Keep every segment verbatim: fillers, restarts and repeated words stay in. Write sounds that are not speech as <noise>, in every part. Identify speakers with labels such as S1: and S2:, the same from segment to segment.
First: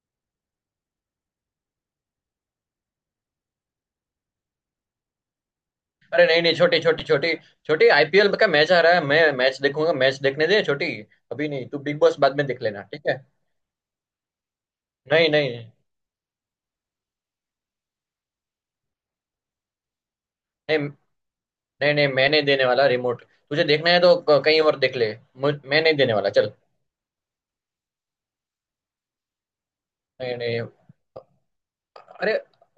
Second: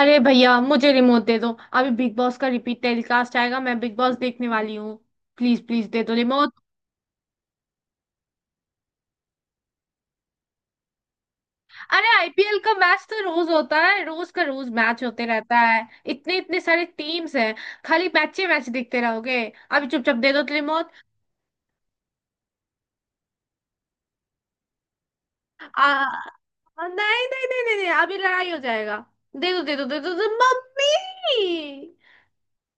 S1: अरे भैया मुझे रिमोट दे दो। अभी बिग बॉस का रिपीट टेलीकास्ट आएगा, मैं बिग बॉस देखने वाली हूँ। प्लीज प्लीज दे दो
S2: अरे नहीं
S1: रिमोट।
S2: नहीं छोटी छोटी छोटी छोटी आई पी एल का मैच आ रहा है। मैं मैच देखूंगा। मैच देखने दे छोटी। अभी नहीं, तू बिग
S1: अरे
S2: बॉस बाद में
S1: आईपीएल
S2: देख
S1: का
S2: लेना, ठीक
S1: मैच
S2: है?
S1: तो रोज होता है, रोज का रोज मैच होते
S2: नहीं
S1: रहता
S2: नहीं
S1: है। इतने इतने सारे टीम्स हैं। खाली मैचे मैच देखते रहोगे। अभी चुपचाप दे दो तो
S2: नहीं
S1: रिमोट।
S2: नहीं नहीं, मैं नहीं देने वाला रिमोट। तुझे देखना है तो क- कहीं और देख ले। मुझ- मैं
S1: आ
S2: नहीं देने वाला, चल।
S1: नहीं। नहीं नहीं नहीं नहीं, अभी लड़ाई हो जाएगा। दे दो दे दो दे दो, दे दो
S2: नहीं नहीं,
S1: मम्मी।
S2: अरे,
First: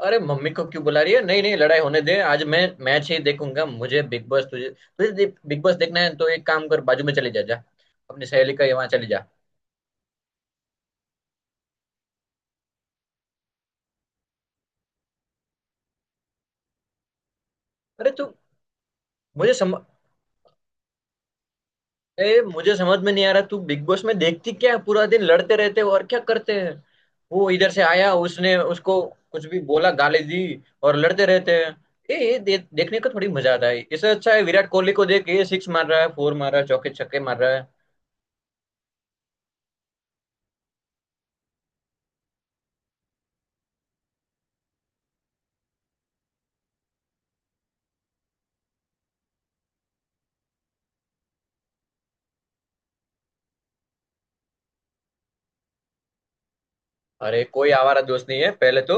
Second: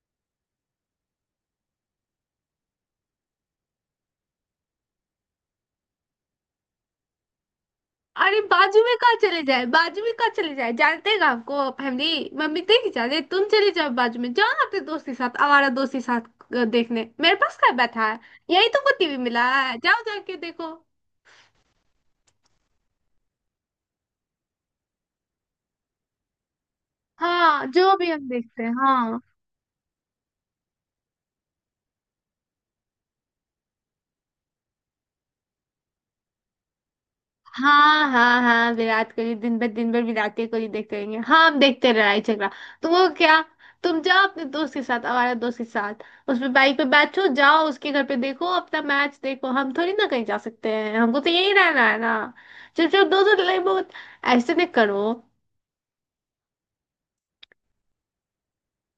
S2: अरे मम्मी को क्यों बुला रही है? नहीं नहीं, लड़ाई होने दे। आज मैं मैच ही देखूंगा। मुझे बिग बॉस, तुझे तुझे दे- बिग बॉस देखना है तो एक काम कर, बाजू में चली जा जा। अपनी
S1: अरे
S2: सहेली का
S1: बाजू
S2: यहाँ
S1: में
S2: चली
S1: कहाँ
S2: जा।
S1: चले जाए, बाजू में कहाँ चले जाए जानते हैं आपको? फैमिली मम्मी देख जाते। तुम चले जाओ बाजू में, जाओ ना अपने दोस्त के साथ, आवारा दोस्त के साथ। अ, देखने मेरे पास क्या बैठा
S2: अरे
S1: है?
S2: तू।
S1: यही तो को टीवी मिला
S2: मुझे सम,
S1: है, जाओ जाके देखो।
S2: ए, मुझे समझ में नहीं आ रहा तू बिग बॉस में देखती क्या है। पूरा दिन लड़ते रहते हो और क्या करते हैं। वो
S1: हाँ,
S2: इधर से
S1: जो भी
S2: आया,
S1: हम
S2: उसने
S1: देखते हैं,
S2: उसको
S1: हाँ।
S2: कुछ भी बोला, गाली दी, और लड़ते रहते हैं। ए, ये दे, देखने का थोड़ी मजा आता है। इससे अच्छा है विराट कोहली को देख, ये सिक्स मार रहा है, फोर मार रहा है, चौके छक्के मार रहा है।
S1: हाँ हाँ हाँ, विराट कोहली दिन भर, दिन भर विराट ही कोहली देखते रहेंगे। हाँ, हम देखते हैं लड़ाई झगड़ा, तो वो क्या। तुम जाओ अपने दोस्त के साथ, हमारे दोस्त के साथ। उस पे बाइक पे बैठो, जाओ उसके घर पे देखो अपना मैच देखो। हम थोड़ी ना कहीं जा सकते हैं, हमको तो यही रहना है ना। चलो चलो दोस्तों लड़ाई बहुत, ऐसे नहीं करो।
S2: अरे कोई आवारा दोस्त नहीं है पहले तो।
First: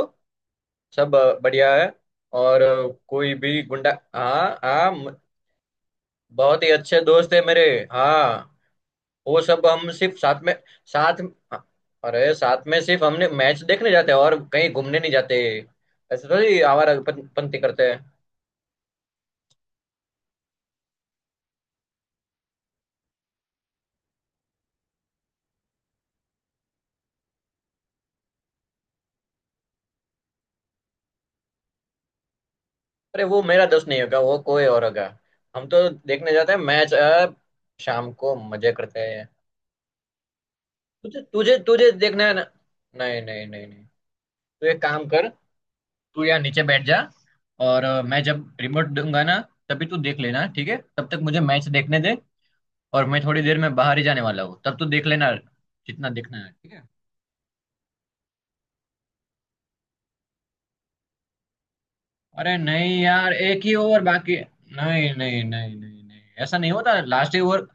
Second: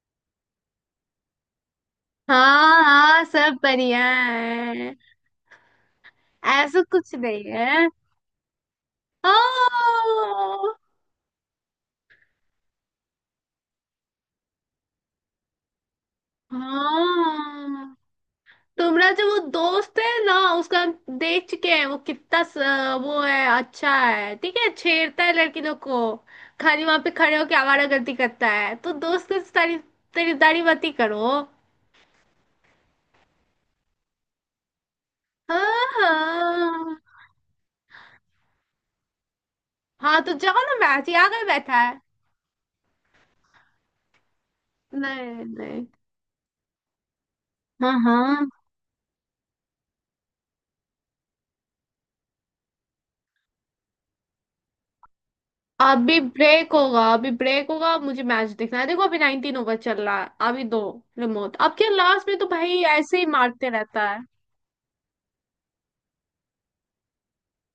S2: सब अ, बढ़िया है। और
S1: हाँ
S2: अ,
S1: हाँ
S2: कोई
S1: सब
S2: भी गुंडा,
S1: बढ़िया
S2: हाँ हाँ
S1: है।
S2: म- बहुत ही
S1: ऐसा
S2: अच्छे
S1: कुछ
S2: दोस्त
S1: नहीं
S2: है मेरे।
S1: है।
S2: हाँ, वो सब हम सिर्फ साथ में।
S1: हाँ।
S2: साथ अरे साथ में सिर्फ हमने मैच देखने जाते हैं और कहीं घूमने नहीं जाते। ऐसे थोड़ी आवारा पं- पंती करते
S1: हाँ,
S2: हैं।
S1: तुम्हारा जो वो दोस्त है ना, उसका हम देख चुके हैं वो कितना स, वो है। अच्छा है ठीक है, छेड़ता है लड़की लोग को, खाली वहां पे खड़े होके आवारागर्दी करता है। तो दोस्त की तारीफ, तारीफदारी मत ही करो।
S2: अरे वो मेरा दोस्त नहीं होगा, वो कोई और होगा। हम
S1: हाँ
S2: तो देखने जाते हैं मैच,
S1: हाँ।
S2: अब शाम को मजे करते हैं।
S1: हाँ, तो जाओ ना मैच,
S2: तुझे
S1: यहाँ कर
S2: तुझे
S1: बैठा
S2: तुझे
S1: है।
S2: देखना है ना। नहीं नहीं नहीं नहीं। तू एक काम कर,
S1: नहीं नहीं।
S2: तू यहाँ नीचे बैठ जा। और
S1: हाँ
S2: अ, मैं
S1: हाँ।
S2: जब रिमोट दूंगा ना तभी तू देख लेना, ठीक है? तब तक मुझे मैच देखने दे। और मैं थोड़ी देर में बाहर ही जाने वाला हूँ, तब तू देख लेना जितना
S1: अभी
S2: देखना है,
S1: ब्रेक
S2: ठीक है?
S1: होगा, अभी ब्रेक होगा, मुझे मैच देखना है। देखो अभी नाइन्टीन ओवर चल रहा है, अभी दो रिमोट। अब क्या लास्ट में तो
S2: अरे
S1: भाई
S2: नहीं
S1: ऐसे ही
S2: यार, एक
S1: मारते
S2: ही ओवर
S1: रहता है।
S2: बाकी है। नहीं नहीं नहीं नहीं नहीं, ऐसा नहीं होता लास्ट ओवर।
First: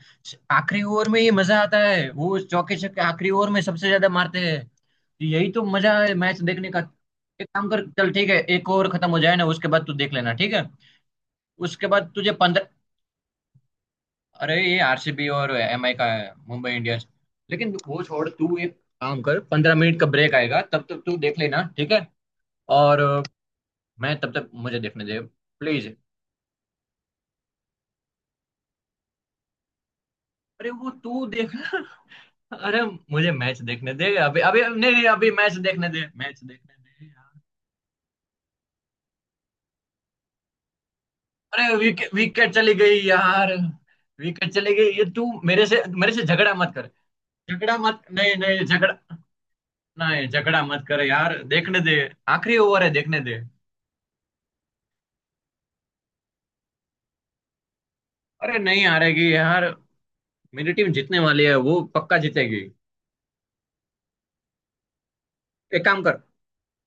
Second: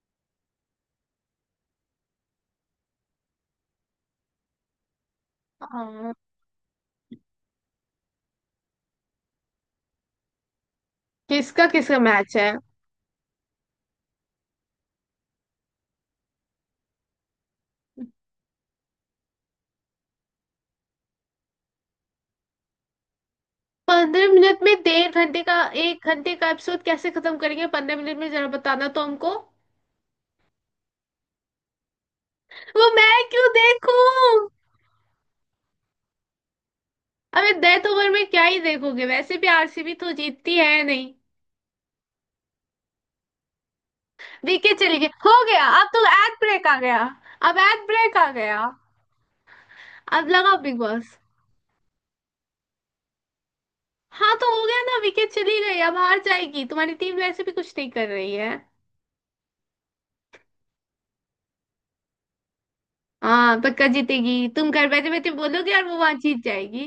S2: आखिरी ओवर में ये मजा आता है, वो चौके छक्के आखिरी ओवर में सबसे ज्यादा मारते हैं, तो यही तो मजा
S1: हाँ।
S2: है मैच देखने का। एक काम कर, चल ठीक है, एक ओवर खत्म हो जाए ना, उसके बाद तू देख लेना, ठीक है?
S1: किसका
S2: उसके
S1: किसका
S2: बाद तुझे
S1: मैच है?
S2: पंद्रह। अरे ये आर सी बी और एम आई का है, मुंबई इंडियंस। लेकिन वो छोड़, तू एक काम कर, पंद्रह मिनट का ब्रेक आएगा तब तक तू देख लेना, ठीक है? और अ, मैं
S1: पंद्रह
S2: तब तक
S1: मिनट में
S2: मुझे देखने
S1: डेढ़
S2: दे,
S1: घंटे का
S2: प्लीज।
S1: एक घंटे का एपिसोड कैसे खत्म करेंगे पंद्रह मिनट में, जरा बताना तो हमको।
S2: अरे वो तू देखना। अरे
S1: वो मैं
S2: मुझे
S1: क्यों
S2: मैच देखने दे, अभी
S1: देखूं?
S2: अभी नहीं नहीं अभी मैच देखने दे, मैच देखने दे यार।
S1: अबे डेथ ओवर में क्या ही देखोगे, वैसे भी आरसीबी तो जीतती है नहीं।
S2: अरे विकेट विकेट चली गई यार। विकेट चली
S1: विकेट
S2: गई
S1: चली
S2: ये
S1: गई,
S2: तू।
S1: हो गया,
S2: मेरे से
S1: अब तो
S2: मेरे से
S1: एड
S2: झगड़ा
S1: ब्रेक
S2: मत
S1: आ
S2: कर।
S1: गया। अब
S2: झगड़ा
S1: एड
S2: मत,
S1: ब्रेक आ
S2: नहीं
S1: गया।
S2: नहीं झगड़ा नहीं,
S1: अब लगाओ
S2: झगड़ा
S1: बिग
S2: मत कर
S1: बॉस।
S2: यार, देखने दे। आखिरी ओवर है, देखने दे।
S1: हाँ तो हो गया ना, विकेट चली गई, अब हार जाएगी तुम्हारी टीम, वैसे भी कुछ नहीं कर रही है।
S2: अरे नहीं हारेगी यार, मेरी टीम जीतने वाली है, वो पक्का जीतेगी।
S1: हाँ पक्का जीतेगी, तुम घर बैठे बैठे बोलोगे और
S2: एक
S1: वो
S2: काम
S1: वहां
S2: कर।
S1: जीत जाएगी।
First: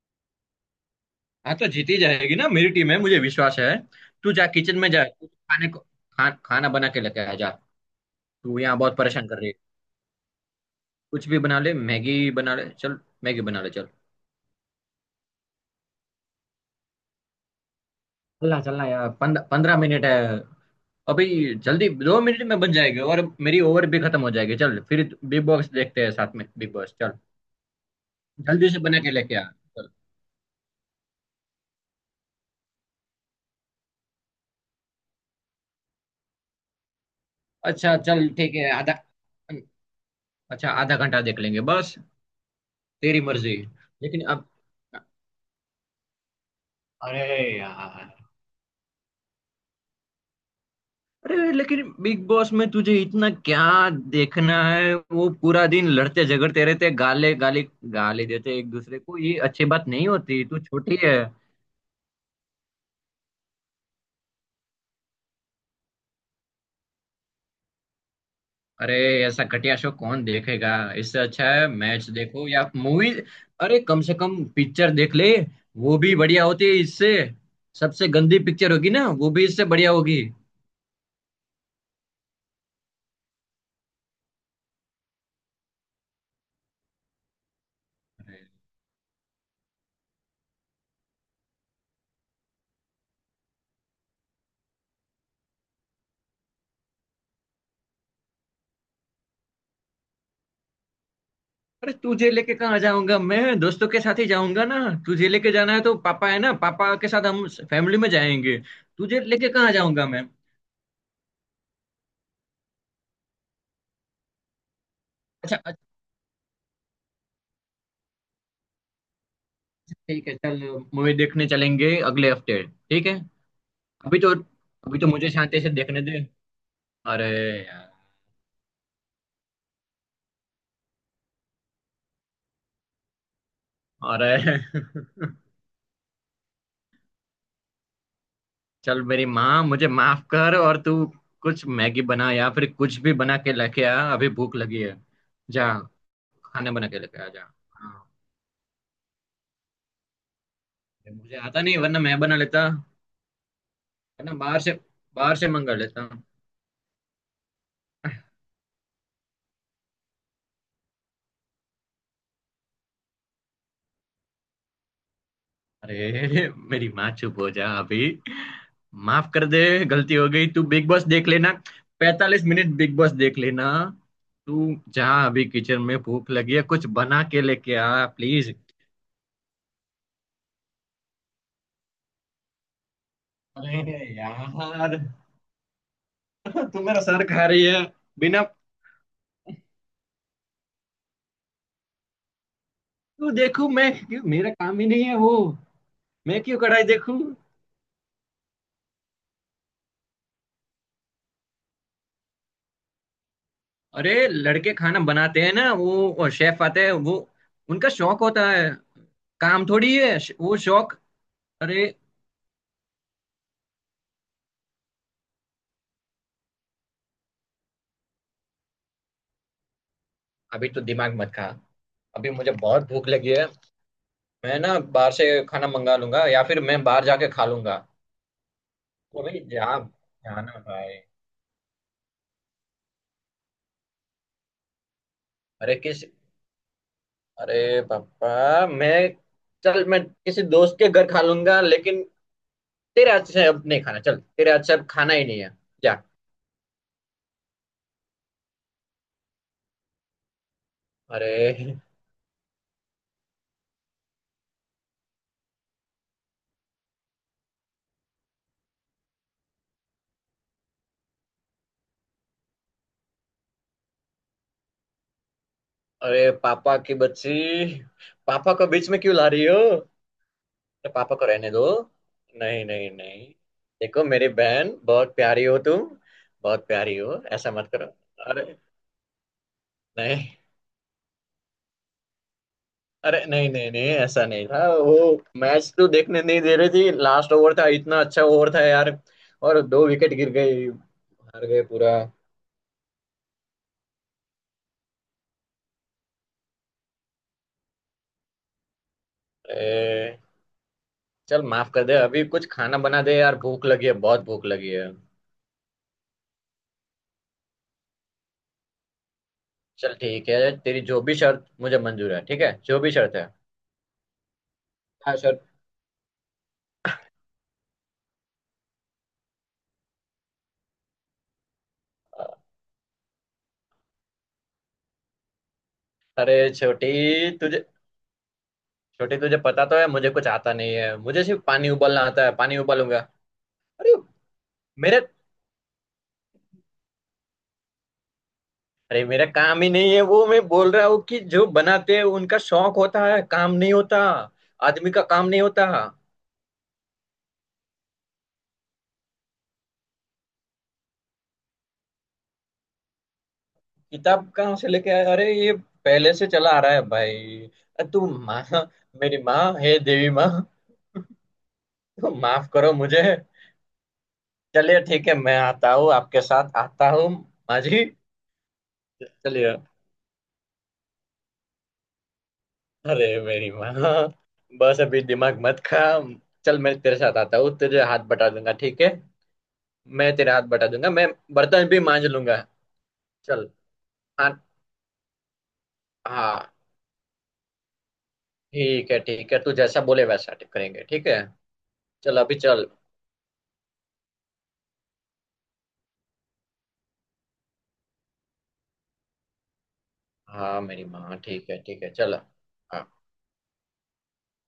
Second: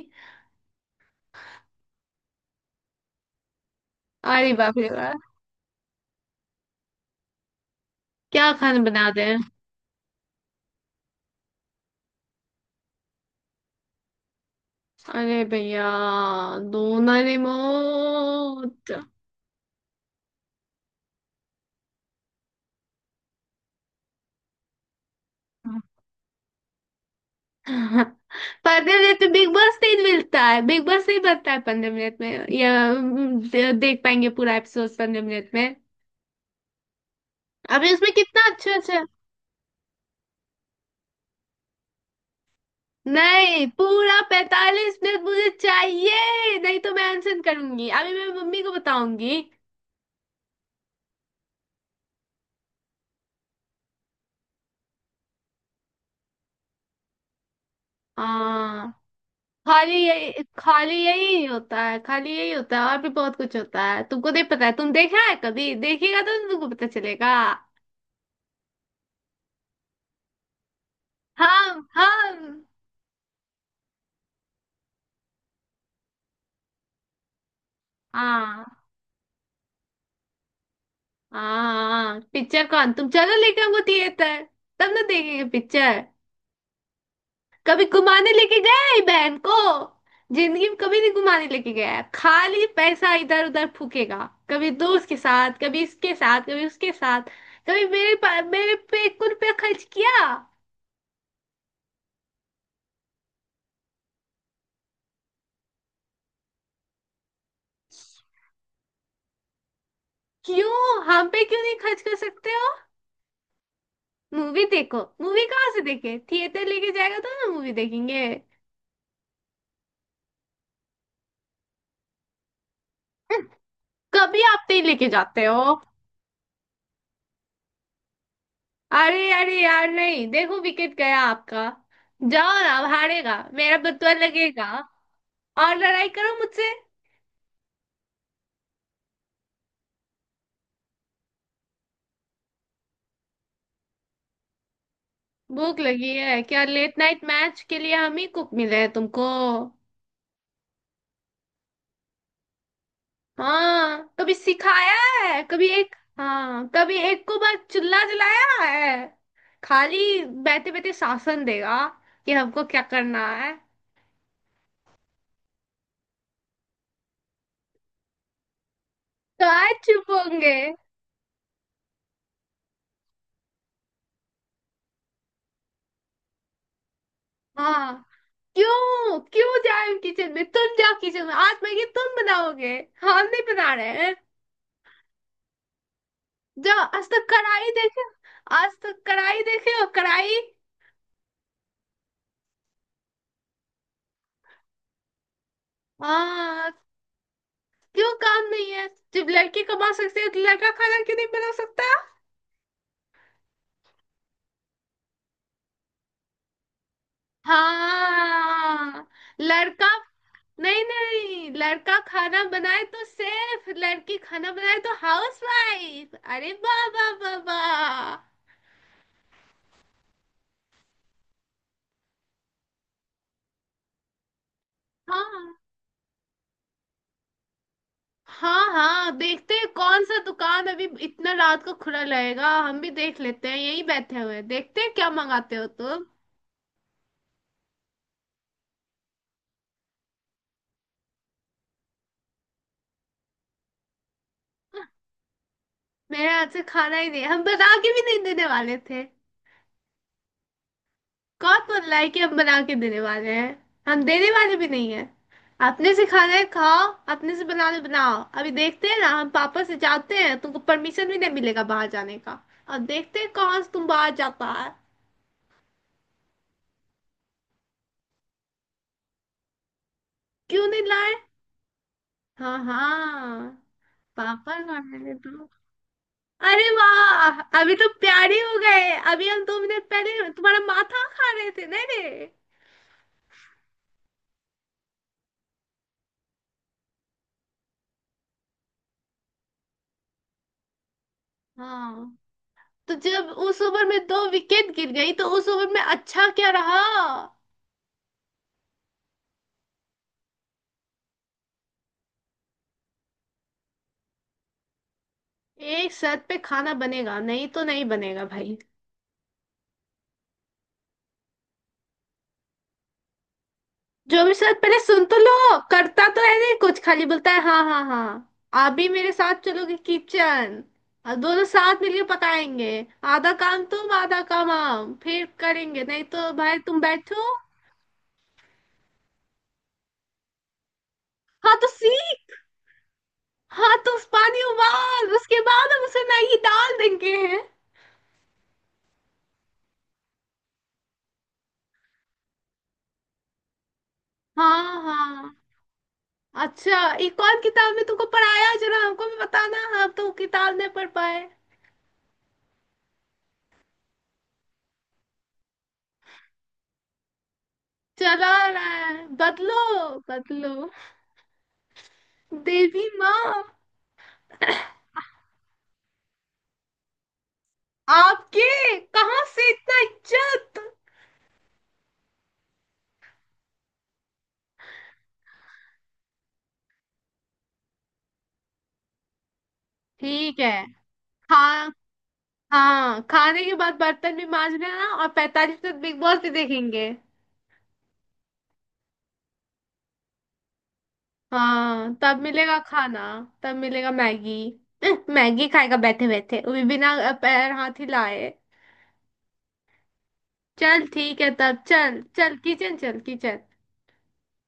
S2: हाँ तो जीती जाएगी ना, मेरी टीम है, मुझे विश्वास है। तू जा
S1: अरे बाप
S2: किचन
S1: रे,
S2: में, जा तू खाने को, खा, खाना बना के लेके आ जा।
S1: क्या
S2: तू यहाँ
S1: खाना
S2: बहुत
S1: बना दे।
S2: परेशान कर रही है। कुछ भी बना ले, मैगी बना ले चल, मैगी बना ले चल।
S1: अरे भैया
S2: चलना
S1: डोनारेमोन।
S2: चलना यार, पंद, पंद्रह मिनट है अभी, जल्दी दो मिनट में बन जाएगी, और मेरी ओवर भी खत्म हो जाएगी। चल फिर, बिग बॉस देखते हैं साथ में। बिग बॉस चल, जल्दी से
S1: पंद्रह
S2: बना के
S1: मिनट में
S2: लेके आ,
S1: बिग बॉस
S2: चल।
S1: नहीं मिलता है, बिग बॉस नहीं बनता है पंद्रह मिनट में। या हम्म, दे- देख पाएंगे पूरा एपिसोड पंद्रह मिनट में? अभी
S2: अच्छा
S1: उसमें
S2: चल
S1: कितना
S2: ठीक है,
S1: अच्छा
S2: आधा।
S1: अच्छा।
S2: अच्छा, आधा घंटा देख लेंगे बस। तेरी मर्जी।
S1: नहीं, पूरा
S2: लेकिन अब,
S1: पैतालीस मिनट मुझे चाहिए, नहीं तो मैं
S2: अरे
S1: अनशन करूंगी, अभी
S2: यार,
S1: मैं मम्मी को बताऊंगी।
S2: अरे लेकिन बिग बॉस में तुझे इतना क्या देखना है? वो पूरा दिन लड़ते झगड़ते रहते, गाले गाली गाली देते एक
S1: हाँ,
S2: दूसरे को, ये अच्छी बात
S1: खाली
S2: नहीं
S1: यही
S2: होती, तू
S1: खाली
S2: छोटी है।
S1: यही होता है, खाली यही होता है? और भी बहुत कुछ होता है, तुमको नहीं पता है। तुम देखा है कभी? देखिएगा तो तुमको पता चलेगा।
S2: अरे ऐसा घटिया शो कौन देखेगा। इससे अच्छा है
S1: हम
S2: मैच देखो या
S1: हम।
S2: मूवी। अरे कम से कम पिक्चर देख ले, वो भी बढ़िया होती है इससे। सबसे गंदी पिक्चर
S1: हाँ
S2: होगी ना, वो भी इससे बढ़िया होगी।
S1: हाँ, पिक्चर कौन तुम चलो लेके हमको थिएटर, तब ना देखेंगे पिक्चर। कभी घुमाने लेके गए बहन को? जिंदगी में कभी नहीं घुमाने लेके गया है। खाली पैसा इधर उधर फूकेगा, कभी दोस्त के साथ, कभी इसके साथ, कभी उसके साथ। कभी मेरे पा- मेरे पे कुल पे खर्च किया?
S2: अरे तुझे लेके कहाँ जाऊंगा मैं, दोस्तों के साथ ही जाऊंगा ना। तुझे लेके जाना है तो पापा है ना, पापा के साथ हम फैमिली में जाएंगे। तुझे लेके कहाँ जाऊंगा मैं।
S1: क्यों हम पे क्यों नहीं खर्च कर सकते हो? मूवी देखो, मूवी
S2: अच्छा
S1: कहाँ
S2: अच्छा,
S1: से देखे, थिएटर लेके जाएगा तो ना मूवी देखेंगे।
S2: ठीक है चल, मूवी देखने चलेंगे अगले हफ्ते, ठीक है? अभी तो,
S1: कभी आप नहीं
S2: अभी तो
S1: लेके
S2: मुझे
S1: जाते
S2: शांति से
S1: हो।
S2: देखने दे। अरे यार।
S1: अरे अरे यार नहीं, देखो विकेट गया आपका। जाओ ना, अब हारेगा मेरा बतुआ
S2: अरे
S1: लगेगा।
S2: <laughs>
S1: और लड़ाई करो मुझसे।
S2: चल मेरी माँ मुझे माफ कर। और तू कुछ मैगी बना या फिर कुछ भी बना के लेके आ, अभी भूख लगी है। जा
S1: भूख लगी है क्या?
S2: खाना बना
S1: लेट
S2: के लेके
S1: नाइट
S2: आ जा।
S1: मैच के लिए
S2: हाँ,
S1: हम ही कुक मिले हैं तुमको?
S2: मुझे आता नहीं वरना मैं बना लेता,
S1: हाँ
S2: है ना।
S1: कभी
S2: बाहर से,
S1: सिखाया
S2: बाहर
S1: है?
S2: से
S1: कभी
S2: मंगा
S1: एक,
S2: लेता हूँ।
S1: हाँ कभी एक को बस चुल्ला जलाया है। खाली बैठे बैठे शासन देगा कि हमको क्या करना है।
S2: अरे मेरी माँ चुप हो जा अभी, माफ कर दे,
S1: कहाँ चुप
S2: गलती हो गई।
S1: होंगे।
S2: तू बिग बॉस देख लेना, पैतालीस मिनट बिग बॉस देख लेना, तू जा अभी किचन में, भूख लगी है, कुछ बना के लेके आ
S1: हाँ।
S2: प्लीज।
S1: क्यों, क्यों जाए किचन में, तुम जाओ किचन में, आज मैगी तुम बनाओगे, हम नहीं बना रहे
S2: अरे
S1: हैं।
S2: यार <laughs> तू
S1: जाओ,
S2: मेरा
S1: आज
S2: सर
S1: तक
S2: खा रही
S1: कढ़ाई
S2: है।
S1: देखे,
S2: बिना
S1: आज तक कढ़ाई देखे हो कढ़ाई?
S2: तू देखू मैं क्यों, मेरा काम ही नहीं है वो। मैं क्यों
S1: हाँ।
S2: कढ़ाई देखूं।
S1: क्यों काम नहीं है? जब लड़के कमा सकते हैं, तो लड़का खाना क्यों नहीं बना सकता?
S2: अरे लड़के खाना बनाते हैं ना, वो शेफ आते हैं वो, उनका शौक होता है।
S1: हाँ
S2: काम
S1: लड़का।
S2: थोड़ी है, श- वो
S1: नहीं
S2: शौक।
S1: नहीं,
S2: अरे
S1: लड़का खाना बनाए तो सेफ, लड़की खाना बनाए तो हाउस वाइफ, अरे वाह वाह वाह वाह।
S2: अभी तो दिमाग मत खा, अभी मुझे बहुत भूख लगी है। मैं ना बाहर से
S1: हाँ
S2: खाना मंगा लूंगा या फिर मैं बाहर जाके खा लूंगा।
S1: हाँ हाँ,
S2: तो भाई
S1: देखते हैं
S2: जा
S1: कौन सा
S2: जाना
S1: दुकान अभी
S2: भाई।
S1: इतना रात को खुला रहेगा। हम भी देख लेते हैं, यही बैठे हुए हैं, देखते हैं क्या मंगाते हो
S2: अरे किस,
S1: तुम।
S2: अरे पापा मैं। चल मैं किसी दोस्त के घर खा लूंगा, लेकिन तेरे हाथ से अब नहीं खाना। चल, तेरे हाथ से अब खाना ही नहीं है, जा।
S1: मेरे हाथ से खाना ही नहीं, हम बना के भी नहीं देने वाले थे।
S2: अरे
S1: कौन बोल रहा है कि हम बना के देने वाले हैं? हम देने वाले भी नहीं है। अपने से खाना है खाओ, अपने से बनाने बनाओ। अभी देखते हैं ना, हम पापा से जाते हैं, तुमको परमिशन भी नहीं मिलेगा बाहर जाने का। अब देखते हैं कौन से तुम बाहर जाता है।
S2: अरे पापा की बच्ची, पापा को बीच में क्यों ला रही हो?
S1: क्यों नहीं
S2: अपने
S1: लाए?
S2: पापा को रहने दो।
S1: हाँ
S2: नहीं नहीं नहीं,
S1: हाँ,
S2: देखो मेरी
S1: पापा
S2: बहन,
S1: का मैंने
S2: बहुत प्यारी
S1: तो।
S2: हो तुम। बहुत
S1: अरे
S2: प्यारी हो,
S1: वाह,
S2: ऐसा मत
S1: अभी
S2: करो।
S1: तो प्यारे
S2: अरे
S1: हो गए, अभी हम दो मिनट
S2: नहीं,
S1: पहले तुम्हारा माथा खा रहे थे नहीं रे?
S2: अरे नहीं नहीं नहीं, ऐसा नहीं था वो। मैच तो देखने नहीं दे रही थी, लास्ट ओवर था, इतना अच्छा ओवर था यार, और दो विकेट गिर गई, हार गए पूरा।
S1: हाँ तो जब उस ओवर में दो विकेट गिर गई, तो उस ओवर में अच्छा क्या रहा?
S2: ए, चल माफ कर दे, अभी कुछ खाना बना दे यार, भूख लगी है, बहुत भूख लगी है।
S1: एक शर्त पे खाना बनेगा, नहीं तो नहीं बनेगा भाई।
S2: चल ठीक है, तेरी जो भी शर्त मुझे मंजूर है, ठीक है, जो भी शर्त है।
S1: जो भी शर्त पहले सुन तो
S2: हाँ
S1: लो,
S2: शर्त।
S1: करता तो है नहीं कुछ, खाली बोलता है हाँ हाँ हाँ। आप भी मेरे साथ चलोगे किचन, और दोनों साथ मिलकर पकाएंगे। आधा काम तुम, आधा काम हम फिर करेंगे, नहीं तो
S2: अरे
S1: भाई तुम बैठो।
S2: छोटी तुझे, छोटी तुझे पता तो है मुझे कुछ आता नहीं है, मुझे सिर्फ
S1: हाँ तो
S2: पानी उबालना आता है,
S1: सीख।
S2: पानी उबालूंगा।
S1: हाँ तो
S2: अरे
S1: उस पानी
S2: मेरे,
S1: उबाल, उसके बाद हम उसे मैगी डाल देंगे।
S2: अरे मेरा काम ही नहीं है वो, मैं बोल रहा हूँ कि जो बनाते हैं उनका शौक होता है, काम नहीं होता।
S1: हाँ
S2: आदमी का काम
S1: हाँ।
S2: नहीं होता।
S1: अच्छा, ये कौन किताब में तुमको पढ़ाया, जरा हमको भी बताना, हम तो किताब नहीं पढ़ पाए।
S2: किताब कहाँ से लेके आया, अरे ये पहले से चला आ रहा है भाई। अ, तू
S1: चला
S2: माँ,
S1: रहा है,
S2: मेरी माँ,
S1: बदलो,
S2: हे देवी माँ,
S1: बदलो,
S2: तो माफ करो
S1: देवी
S2: मुझे।
S1: माँ।
S2: चलिए ठीक है, मैं आता हूँ, आपके साथ आता हूँ माँ जी।
S1: आपके कहाँ से
S2: चलिए,
S1: इतना इज्जत?
S2: अरे मेरी माँ, बस अभी दिमाग मत खा। चल मैं तेरे साथ आता हूँ, तेरे हाथ बटा दूंगा, ठीक है? मैं तेरे
S1: ठीक
S2: हाथ
S1: है।
S2: बटा दूंगा, मैं बर्तन
S1: हाँ
S2: भी मांज लूंगा।
S1: हाँ, खाने
S2: चल,
S1: के बाद बर्तन भी
S2: हाँ
S1: मांज लेना, और पैतालीस तक बिग बॉस भी
S2: हाँ
S1: देखेंगे।
S2: ठीक है ठीक है, तू जैसा बोले वैसा करेंगे, ठीक है?
S1: हाँ तब
S2: चल अभी
S1: मिलेगा
S2: चल।
S1: खाना, तब मिलेगा मैगी। अह, मैगी खाएगा बैठे बैठे, वो भी बिना अ, पैर हाथ हिलाए।
S2: हाँ
S1: चल
S2: मेरी माँ,
S1: ठीक है,
S2: ठीक है
S1: तब
S2: ठीक है,
S1: चल
S2: चल
S1: चल किचन
S2: हाँ।
S1: चल किचन।